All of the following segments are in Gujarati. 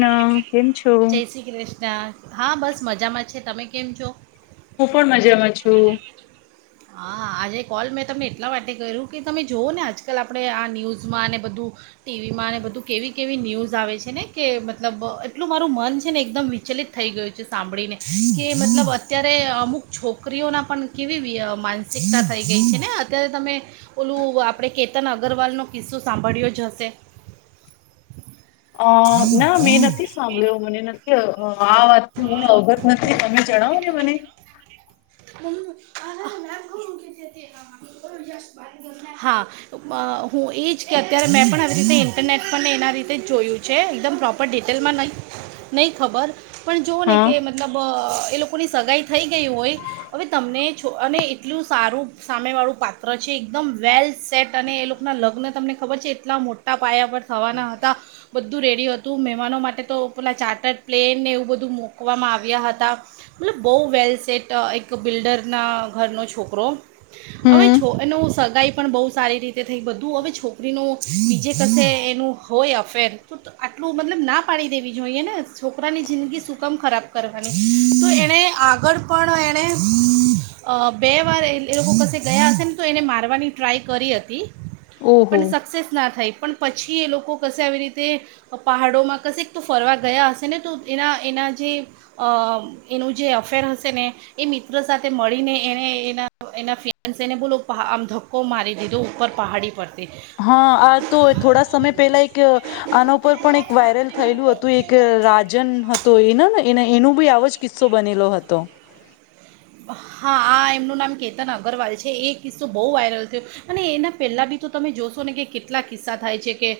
નમ કેમ છો? જય શ્રી કૃષ્ણ હા બસ મજામાં છે તમે કેમ છો? હું પણ મજામાં છું. હા. આજે કોલ મેં તમને એટલા માટે કર્યું કે તમે જુઓ ને આજકાલ આપડે આ ન્યૂઝમાં અને બધું ટીવી માં બધું કેવી કેવી ન્યૂઝ આવે છે ને કે મતલબ એટલું મારું મન છે ને એકદમ વિચલિત થઈ ગયું છે સાંભળીને કે મતલબ અત્યારે અમુક છોકરીઓના પણ કેવી વિય માનસિકતા થઈ ગઈ છે ને અત્યારે તમે ઓલું આપણે કેતન અગરવાલનો કિસ્સો સાંભળ્યો જ હશે અ ના મેં નથી સાંભળ્યો મને નથી આ વાતને હું અવગત નથી તમે જણાવો ને મને હા. હું એજ કે અત્યારે મેં પણ આવી રીતે ઇન્ટરનેટ પણ એના રીતે જોયું છે એકદમ પ્રોપર ડિટેલમાં નહીં નહીં ખબર પણ જોઓ ને હા કે મતલબ એ લોકોની સગાઈ થઈ ગઈ હોય હવે તમને એ છો અને એટલું સારું સામેવાળું પાત્ર છે એકદમ વેલસેટ અને એ લોક ના લગ્ન તમને ખબર છે એટલા મોટા પાયા પર થવાના હતા. બધું રેડી હતું મહેમાનો માટે તો પેલા ચાર્ટર્ડ પ્લેનને એવું બધું મુકવામાં આવ્યા હતા. મતલબ બહુ વેલસેટ અ એક બિલ્ડરના ઘરનો છોકરો. હવે હમ છો એનું સગાઈ પણ બહુ સારી રીતે થઈ બધું હવે છોકરીનું બીજે કસે એનું હોય અફેર તો આટલું મતલબ ના પાડી દેવી જોઈએ ને છોકરાની જિંદગી સુકમ ખરાબ કરવા ની તો એને આગળ પણ એને અ બે વાર એ લોકો કસે ગયા હશે ને તો એને મારવાની ટ્રાય કરી હતી. ઓહો પણ સક્સેસ ના થાય પણ પછી એ લોકો કશે આવી રીતે પહાડોમાં કશેક તો ફરવા ગયા હશે ને તો એના એના જે અ એનું જે અફેર હશે ને. એ મિત્ર સાથે મળીને એણે એના એના ફ્રિયાન્સ એને બોલો આમ ધક્કો મારી દીધો ઉપર પહાડી પરથી. હા, આ તો થોડા સમય પહેલા એક આના ઉપર પણ એક વાયરલ થયેલું હતું એક રાજન હતો એને ને એ એનું બી આવુજ કિસ્સો બનેલો હતો. હા, આ એમનું નામ કેતન અગ્રવાલ છે, એ કિસ્સો બહુ વાયરલ થ્યો. અને એના પહેલા બી તો તમે જોશો ને કે કેટલા કિસ્સા થાય છે કે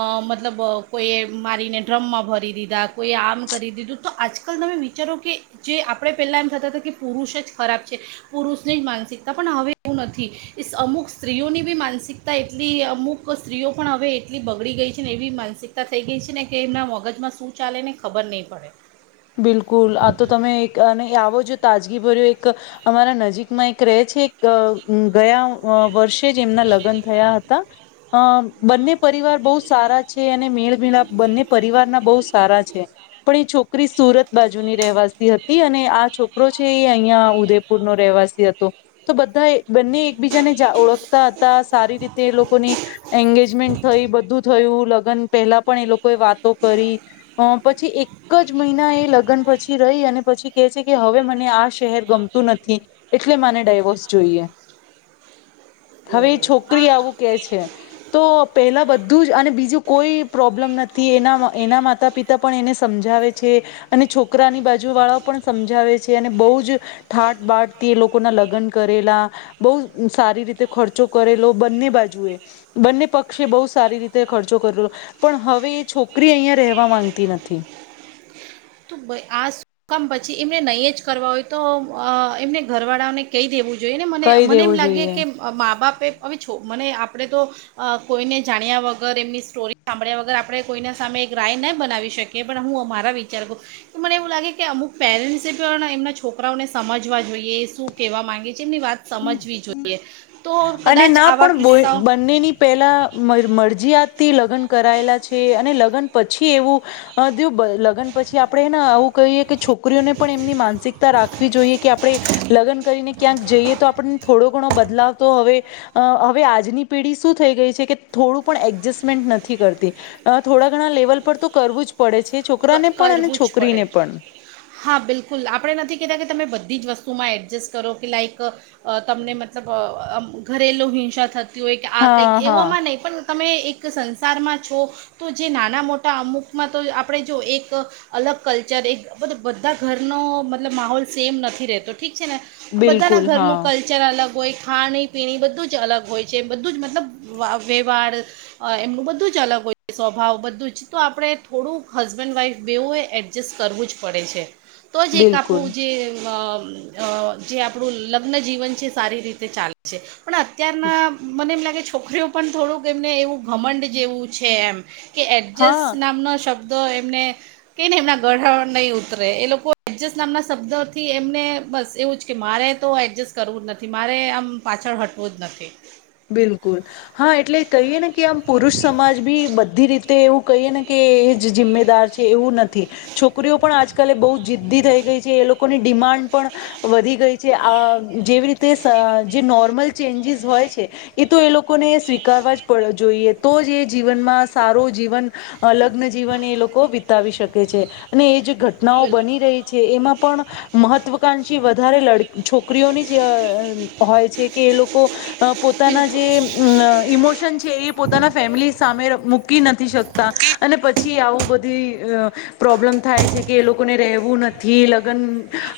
અ મતલબ કોઈએ મારીને ડ્રમમાં ભરી દીધા કોઈ આમ કરી દીધું તો આજકાલ તમે વી ચારો કે જે આપણે પહેલાં એમ થતા હતા કે પુરુષ જ ખરાબ છે. પુરુષની જ માનસિકતા પણ હવે એવું નથી. ઇ અમુક સ્ત્રીઓની બી માનસિકતા એટલી અમુક સ્ત્રીઓ પણ હવે એટલી બગડી ગઈ છે ને એવી માનસિક તા થઈ ગઈ છે ને કે એમના મગજમાં શું ચાલે ને ખબર નહીં પડે. બિલકુલ આ તો તમે એક અને આવો જો તાજગી ભર્યો એક અમારા નજીકમાં એક રે છે ગ અ ગયા અ વર્ષે કે જેમના લગન થયા હતા. અમ બંને પરિવાર બહુ સારા છે અને મેળમીળા બંને પરિવારના બહુ સારા છે. પણ એ છોક કરી સુરત બાજુની રહેવાસી હતી અને આ છોકરો છે એ અહિયાં ઉદયપુર નો રહેવાસી હતો. તો બધા એ બંને એકબીજાને ઓળખતા હતા સારી રીતે લોકોની એંગેજમેન્ટ થઈ બધું થયું લગન પહેલા પણ એ લોકોએ વાતો કરી. અ પછી એક ક જ મહિના એ લગન પછી રહી અને પછી કે છે કે હવે મને આ શહેર ગમતું નથી. એટલે માને ડાયવોર્સ જોઈએ, ઓ હવે એ છોકરી આ આવું કે છે. તો પહેલા બધું જ અને બીજું કોઈ પ્રોબ્લમ નતી, એના એના માતા પિતા પણ એને સમજ સમજાવે છે અને છોકરાની બાજુ વાળાઓ પણ સમજાવે છે અને બહુ જ ઠાટ બાટ થી એ લોકો ના લગન કરેલા બઉ સારી રીતે ખર્ચો કરેલો બંને બાજુએ. બંને પક્ષે બહુ સારી રીતે ખર્ચો કર્યો. પણ હવે એ છોકરી અહિયાં રહેવા માંગતી નથી. તો આ શું કામ પછી એમને નહીં જ કરવા હોય તો અ એમને ઘરવાળાઓને કહી દેવું જોઈએ ને મને કહી મને એમ દેવું લાગે જોઈએ. કે મા બાપે હવે છો મને આપણે તો અ કોઈને જાણ્યા વગર એમની સ્ટોરી સાંભળ્યા વગર આપડે કોઈના સામે એક રાય ન બનાવી શક કે પણ હું અમારા વિચારો તો મને એવું લાગે કે અમુક પેરેન્ટસે પણ એમના છોકરાઓને સમજવા જોઈએ શું કહેવા માંગે છે એમની વાત સમજવી જોઈએ તો કદાચ આવા કિસ્સા પહેલાં મર મરજીયાતથી લગ્ન કરાયેલા છે અને લગ્ન પછી એવું અ દયો લગન પછી આપડે હેન આવું. કઈ એ કે છોકરીઓને પણ એમની માનસિકતા રાખવી જોઈએ કે આપડે લગન કરીને. ક્યાંક જઈએ તો આપણને થોડો ઘણો બદલાવ. તો હવે હવે આજની પેઢી શું થઈ ગઈ છે કે થોડું પણ એડજસ્ટમેન્ટ નથી કરતી થોડા ઘણા લેવલ પર તો કરવું જ પડે છે ક- છોકરાને પણ અને કરવું જ પડે છોકરીને પણ હા બિલકુલ આપણે નથી કહેતા કે તમે બધી જ વસ્તુમાં એડજસ્ટ કરો કે લાઈક તમને મતલબ ઘરેલું હિંસા થતી હોય કે આ હા કંઈક હા એવામાં નહીં પણ તમે એક સંસારમાં છો તો જે નાના મોટા અમુકમાં તો આપણે જો એક તો અલગ કલ્ચર એ બધ બધા ઘરનો મતલબ માહોલ સેમ નથી રહેતો ઠીક છે ને. બધા ના બિલકુલ હા ઘરનું કલ્. કલ્ચર અલગ હોય ખાણી પીણી બધું જ અલગ હોય છે બધું જ મતલબ વ્યવહાર. એમનું બધું જ અલગ હોય સ્વભાવ બધું જ તો આપડણે થોડુંક હસબેન્ડ વાઈફ બેઉ એ એડજસ્ટ કરવું જ પડે છે તો જ એક બિલકુલ આપણું જે અ. અ જે આપડું લગ્ન જીવન છે સારી રીતે ચાલે. પણ અત્યારના મને એમ લાગે. છોકરીઓ પણ થોડુંક એમને એવું ઘમંડ જેવું છે એમ કે હા એડજસ્ટ નામનો શબ્દ. તો એમને. કેને એમના ગઢે નહી ઉતરે એ લોકો એજ નામ ના શબ્દો થી એમને બસ એવુંજ. કે મારે તો એડજસ્ટ કરવું જ નથી મારે આમ પાછળ હટવું જ નથી. બિલકુલ. હા એટલે કહીએ ને કે આમ પુરુષ સમાજ બી બધી રીતે એવું કહીએ ને કે એ જ જિમ્મેદાર છે. એવું નથી છોકરીઓ પણ આજકાલે બહુ જી. જીધી થઈ ગઈ છે એ લોકોની ડિમાન્ડ પણ વધી ગઈ છે આ જેવી રીત. તે સ જે નોર્મલ ચેન્જીસ હોય છે. એ તો એ લોકોને સ્વીકારવા જ પડે જોઈએ તો જ એ જીવનમાં સારો જીવન. લગ્ન જીવન એ લોકો વિતાવી શકે છે અને એ જે ઘટનાઓ બની બિલકુલ રહી. છે એમાં પણ મહત્વકાંક્ષી વધારે લ છોકરીઓની જે હોય છે કે એ લોકો પોતાના જે. બિલકુલ ઈમોશન છે એ પોતાના ફેમિલી સામે મૂકી નથી શકતા અને પછી આવું બધી. પ્રોબ્લેમ થાય છે કે એ લોકોને રહેવું નથી લગ્ન‌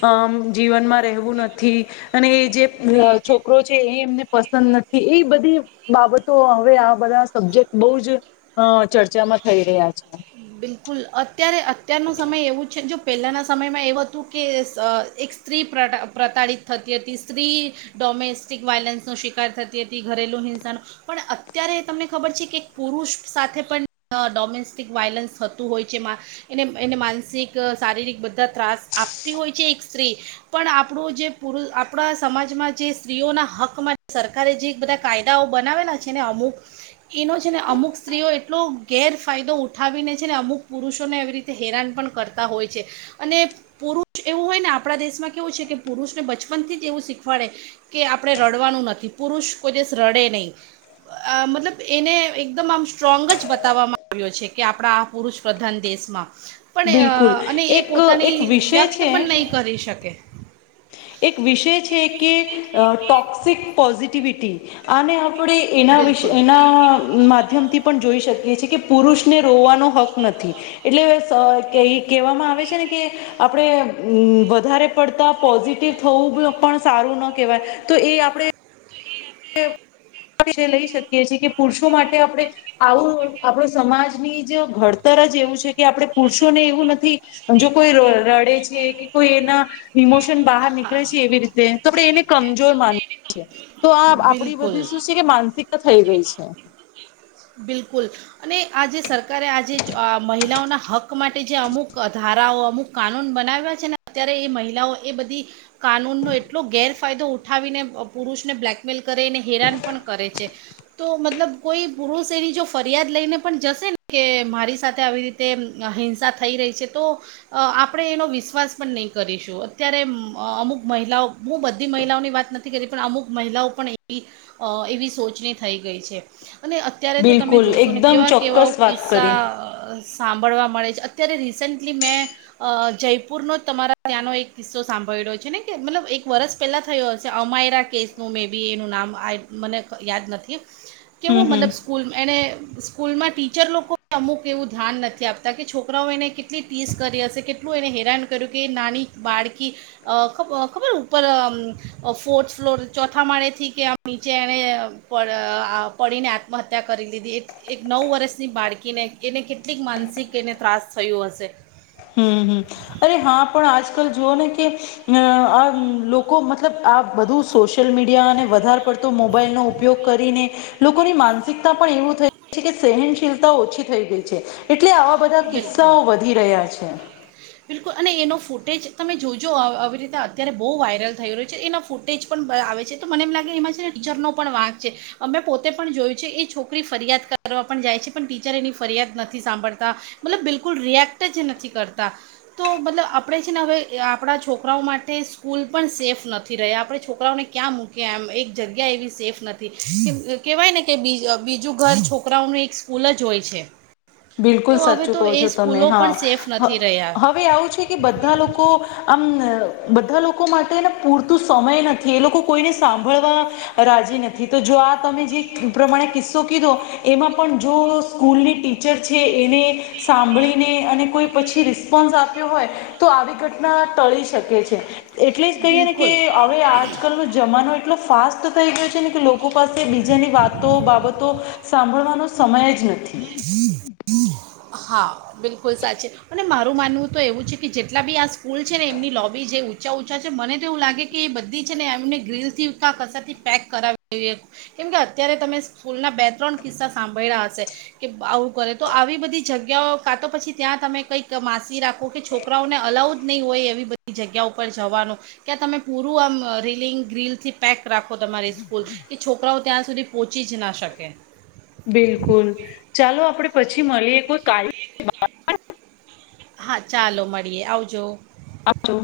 અ જીવનમાં રહેવું નથી. અને એ જે અ છોકરો છે એ એમને પ. પસંદ નથી એ બધી બાબતો હવે આ બધા સબ્જેક્ટ બહુ જ. હ ચર્ચામાં થઈ રહ્યા છે. બિલકુલ અત્યારે અત્યારનો સમય એવો છે જો. પહેલાંના સમયમાં એવું હતું કે એક સ્ત્રી પ્ર પ્રતાડિત થતી હતી સ્ત્રી. ડોમેસ્ટિક વાયલન્સનો શિકાર થતી હતી ઘરેલુ હિંસાનો પણ અત્યારે તમને ખબર છે કે એક પુરુષ સાથે પણ‌ અ ડોમેસ્ટિક વાયલન્સ હતો. હોય છે એને માનસિક શારીરિક બધા ત્રાસ આપતી હોય છે એક સ્ત્રી. પણ આપણું જે પુરુ આપણા સમાજમાં જે સ્ત્રીઓના હક્કમાં સરકારે જે બધા. કાયદાઓ બનાવેલા છે ને અમુક. એનો છે ને અમુક સ્ત્રીઓ એટલો ગેરફાયદો ઉઠાવીને. છે ને અમુક પુરુષોને એવી રીતે હેરાન પણ કરતા હોય છે. અને પુરુષ એવું હોય ને આપણા દેશમાં કેવું છે કે પુરુષને બચપનથી જ એવું શીખવાડે. કે આપણે રડવાનું નથી પુરુષ કોઈ દિવસ રડે નહીં. અ મતલબ એને એકદમ આમ સ્ટ્રોંગ જ બતાવવામાં આવ્યો છે કે આપણા પુરુષ પ્રધાન દેશમાં. પણ બિલકુલ અને એ એક પોતાની એક વિષય વ્યક્ત છે પણ નહીં કરી શકે. એક વિષય છે કે અ ટોક્સિક પોઝિટિવિટી. અને આપણે એના વિશે બિલકુલ એના માધ્યમથી. પણ જોઈ શકીએ છીએ કે પુરુષને રોવાનો હક નથી. એટલે કહેવામાં આવે છે ને કે, આપણેેમ વધારે પડતા પોઝિટિવ થવું પણ સારું ન કહેવાય, તો એ આપણે [unintelligible] આપ એ લઈ શકીએ છીએ કે પુરુષો માટે આપણે આવું આપણો સમાજની જ ઘડતર જ એવું છે કે આપણે પુરુષોને એવું નથી. જો કોઈ ર રડે છે કે કોઈ એના. ઇમોશન બહાર નીકળે હા છે એવી રીતે તો આપણેે એને કમજોર માએ છી છે, તો આ આપડી બિલકુલ બધી શું છે કે માનસિક થઈ ગઈ છે. બિલકુલ. અને આ જેે સરકારે આજે મહિલાઓના હક્ક માટે જે અમુક ધારાઓ અમુક કાનૂન બનાવ્યા છે ને અત્યારે એ મહિલાઓ એ બધી કાનૂનનો એટલો ગેરફાયદો ઉઠાવીને અહ પુરુષને બ્લેક મેલ કરે ને હેરાન પણ કરે છે. તો મતલબ કોઈ પુરુષ એની જો ફરિયાદ લઈને પણ જશે ને કે મારી સાથે આવી રીતે અહ હિંસા થઈ રહી છે તો અહ આપડે એનો વિશ્વાસ પણ નહી કરીશું અત્યારે અહ અમુક મહિલાઓ હું બધી મહિલાઓની વાત નથ થી કરી પણ અમુક મહિલાઓ પણ એવી અહ એવી સોચની થઈ ગઈ છે અને અ અત્યારે તો તમે બિલકુલ જોશો ને એકદમ કેવા કેવાઓ ચોક્કસ વાત કિસ્સા કરી સાંભળવા મળે છે અત્યારે રિસેન્ટલી મેં અહ જયપુર નો તમારા ત્યાંનો એક કિસ્સો સાંભળ્યો છે ને કે મતલબ એક વર્ષ પેલા થયો હશે અમાયરા કેસનું મે બી એનું નામ આ મને યાદ નથી. હમ કેવું હમ મતલબ સ્કૂલ એને સ્કૂલમાં ટીચર લોકો અમુક એવું ધ્યાન નથી આપતા કે છોકરાઓ એને કે ટલી ટીસ કરી હશે કેટલું એને હેરાન કર્યું કે એ નાની બાળકી અહ ખબ-ખબર ઉપર અમ્મ ફોર્થ ફ્લોર ચોથા માળે થી કે આ નીચે એવે અહ પડ અહ પડીને આત્મહત્યા કરી લીધી એ એક નવ વર્ષની બાળકીને એને કેટલીક માનસિક એને ત્રાસ થયો હશે. હમ્મ, હમ્મ. અરે હા પણ આજકાલ જોઓ ને કે નેહ આ લોકો મતલબ આ બધું શોષ શિયલ મીડિયા અનેને વધાર પડતો મોબાઈલનો ઉપયોગ કરીને લોકોની માનસિકતા પણ એવું થઈ છે કે સહનશીલતા ઓછી થઈ ગઈ છે. એટલે આવા બધા બિલકુલ કિસ્સાઓ વધી રહ્યા છે. બિલકુલ અને એનો ફૂટેજ તમે જોજો આવી રીતે અત્યારે બહુ વાયરલ થઈ રહ્યો છે એના ફૂ ટેજ પણ આવે છે તો મને એમ લાગે એમાં છે ને ટીચરનો પણ વાંક છે અમે પોતે પણ જોયું છે એ છોકરી ફરિયાદ કરવા પણ જાય છે પણ ટીચર એની ફરિયાદ નથી સાંભળતી. મતલબ બિલકુલ રિએક્ટ જ નથી કરતા. તો મતલબ આપણે છે ને હવે આપણા છોકરાઓ માટે સ્કૂલ પણ સેફ નથી રહ્યા આપણે છોકરાઓને ક્યાં મૂકે એમ એક જગ્યા એવી સેફ નથી, કેહેવાય ને કે બીજું ઘર છોકરાઓનું એક ફૂલ જ હોય છે. બિલકુલ તો હવે સાચું તો કહો એ છો તમે સ્કૂલો પણ હા, સેફ નથી રહ્યા હવે આવું છે. કે બધા લોકો આમ, બધા લોકો માટે પૂરતું સમય નથી. એ લોકો કોઈને સાંભળવા રાજી નથી તો જો આ તમે જે પ્રમાણે કિસ્સો કીધો, એમાં પણ જો સ્કૂલની ટ ટીચર છે એને સાંભળીને અને કોઈ પછી રિસ્પોન્સ આપ્યો હોય, તો આવી ઘટના ટળી શકે છે. એટલે જ કહીએ ને કે બિલકુલ હવે આજકાલનો જમાનો એટલો ફાસ્ટ થઈ ગયો છે ને કે લોકો પાસે બીજાની વાતો બાબતો, સાંભળવાનો સમય જ નથી. હા બિલકુલ સાચી. અને મારું માનવું તો એવું છે કે જેટલા બી આ સ્કૂલ છે ને એમની લોબી જે ઊંચા છા છે મને તો એવું લાગે એ બધી છે ને એમને ગ્રીલ થી ક કસથી પેક કરાવ [inaudible] કેમ કે અત્યારે તમે સ્કૂલના બે ત્રણ કિસ્સા સાંભળ્યા હશે. કે આવું કરે તો આવી બધી જગ્યાઓ કા તો પછી ત્યાં તમે કઈક માસી રાખો કે છોકરાઓને અલાઉ જ નહીં હોય એવી બધા જગ્યા ઉપર જવાનું, ક્યા તમે પૂરું આમ રિલિંગ ગ્રીલ થી પેક રાખો તમારી સ્કૂલ કે છોકરાઓ ત્યાં સુધી પહોંચી જ ના શકે. બિલકુલ, ચાલો આપડે પછી મળીએ કોઈ ક- હા ચાલો મળીએ આવજો. આવજો.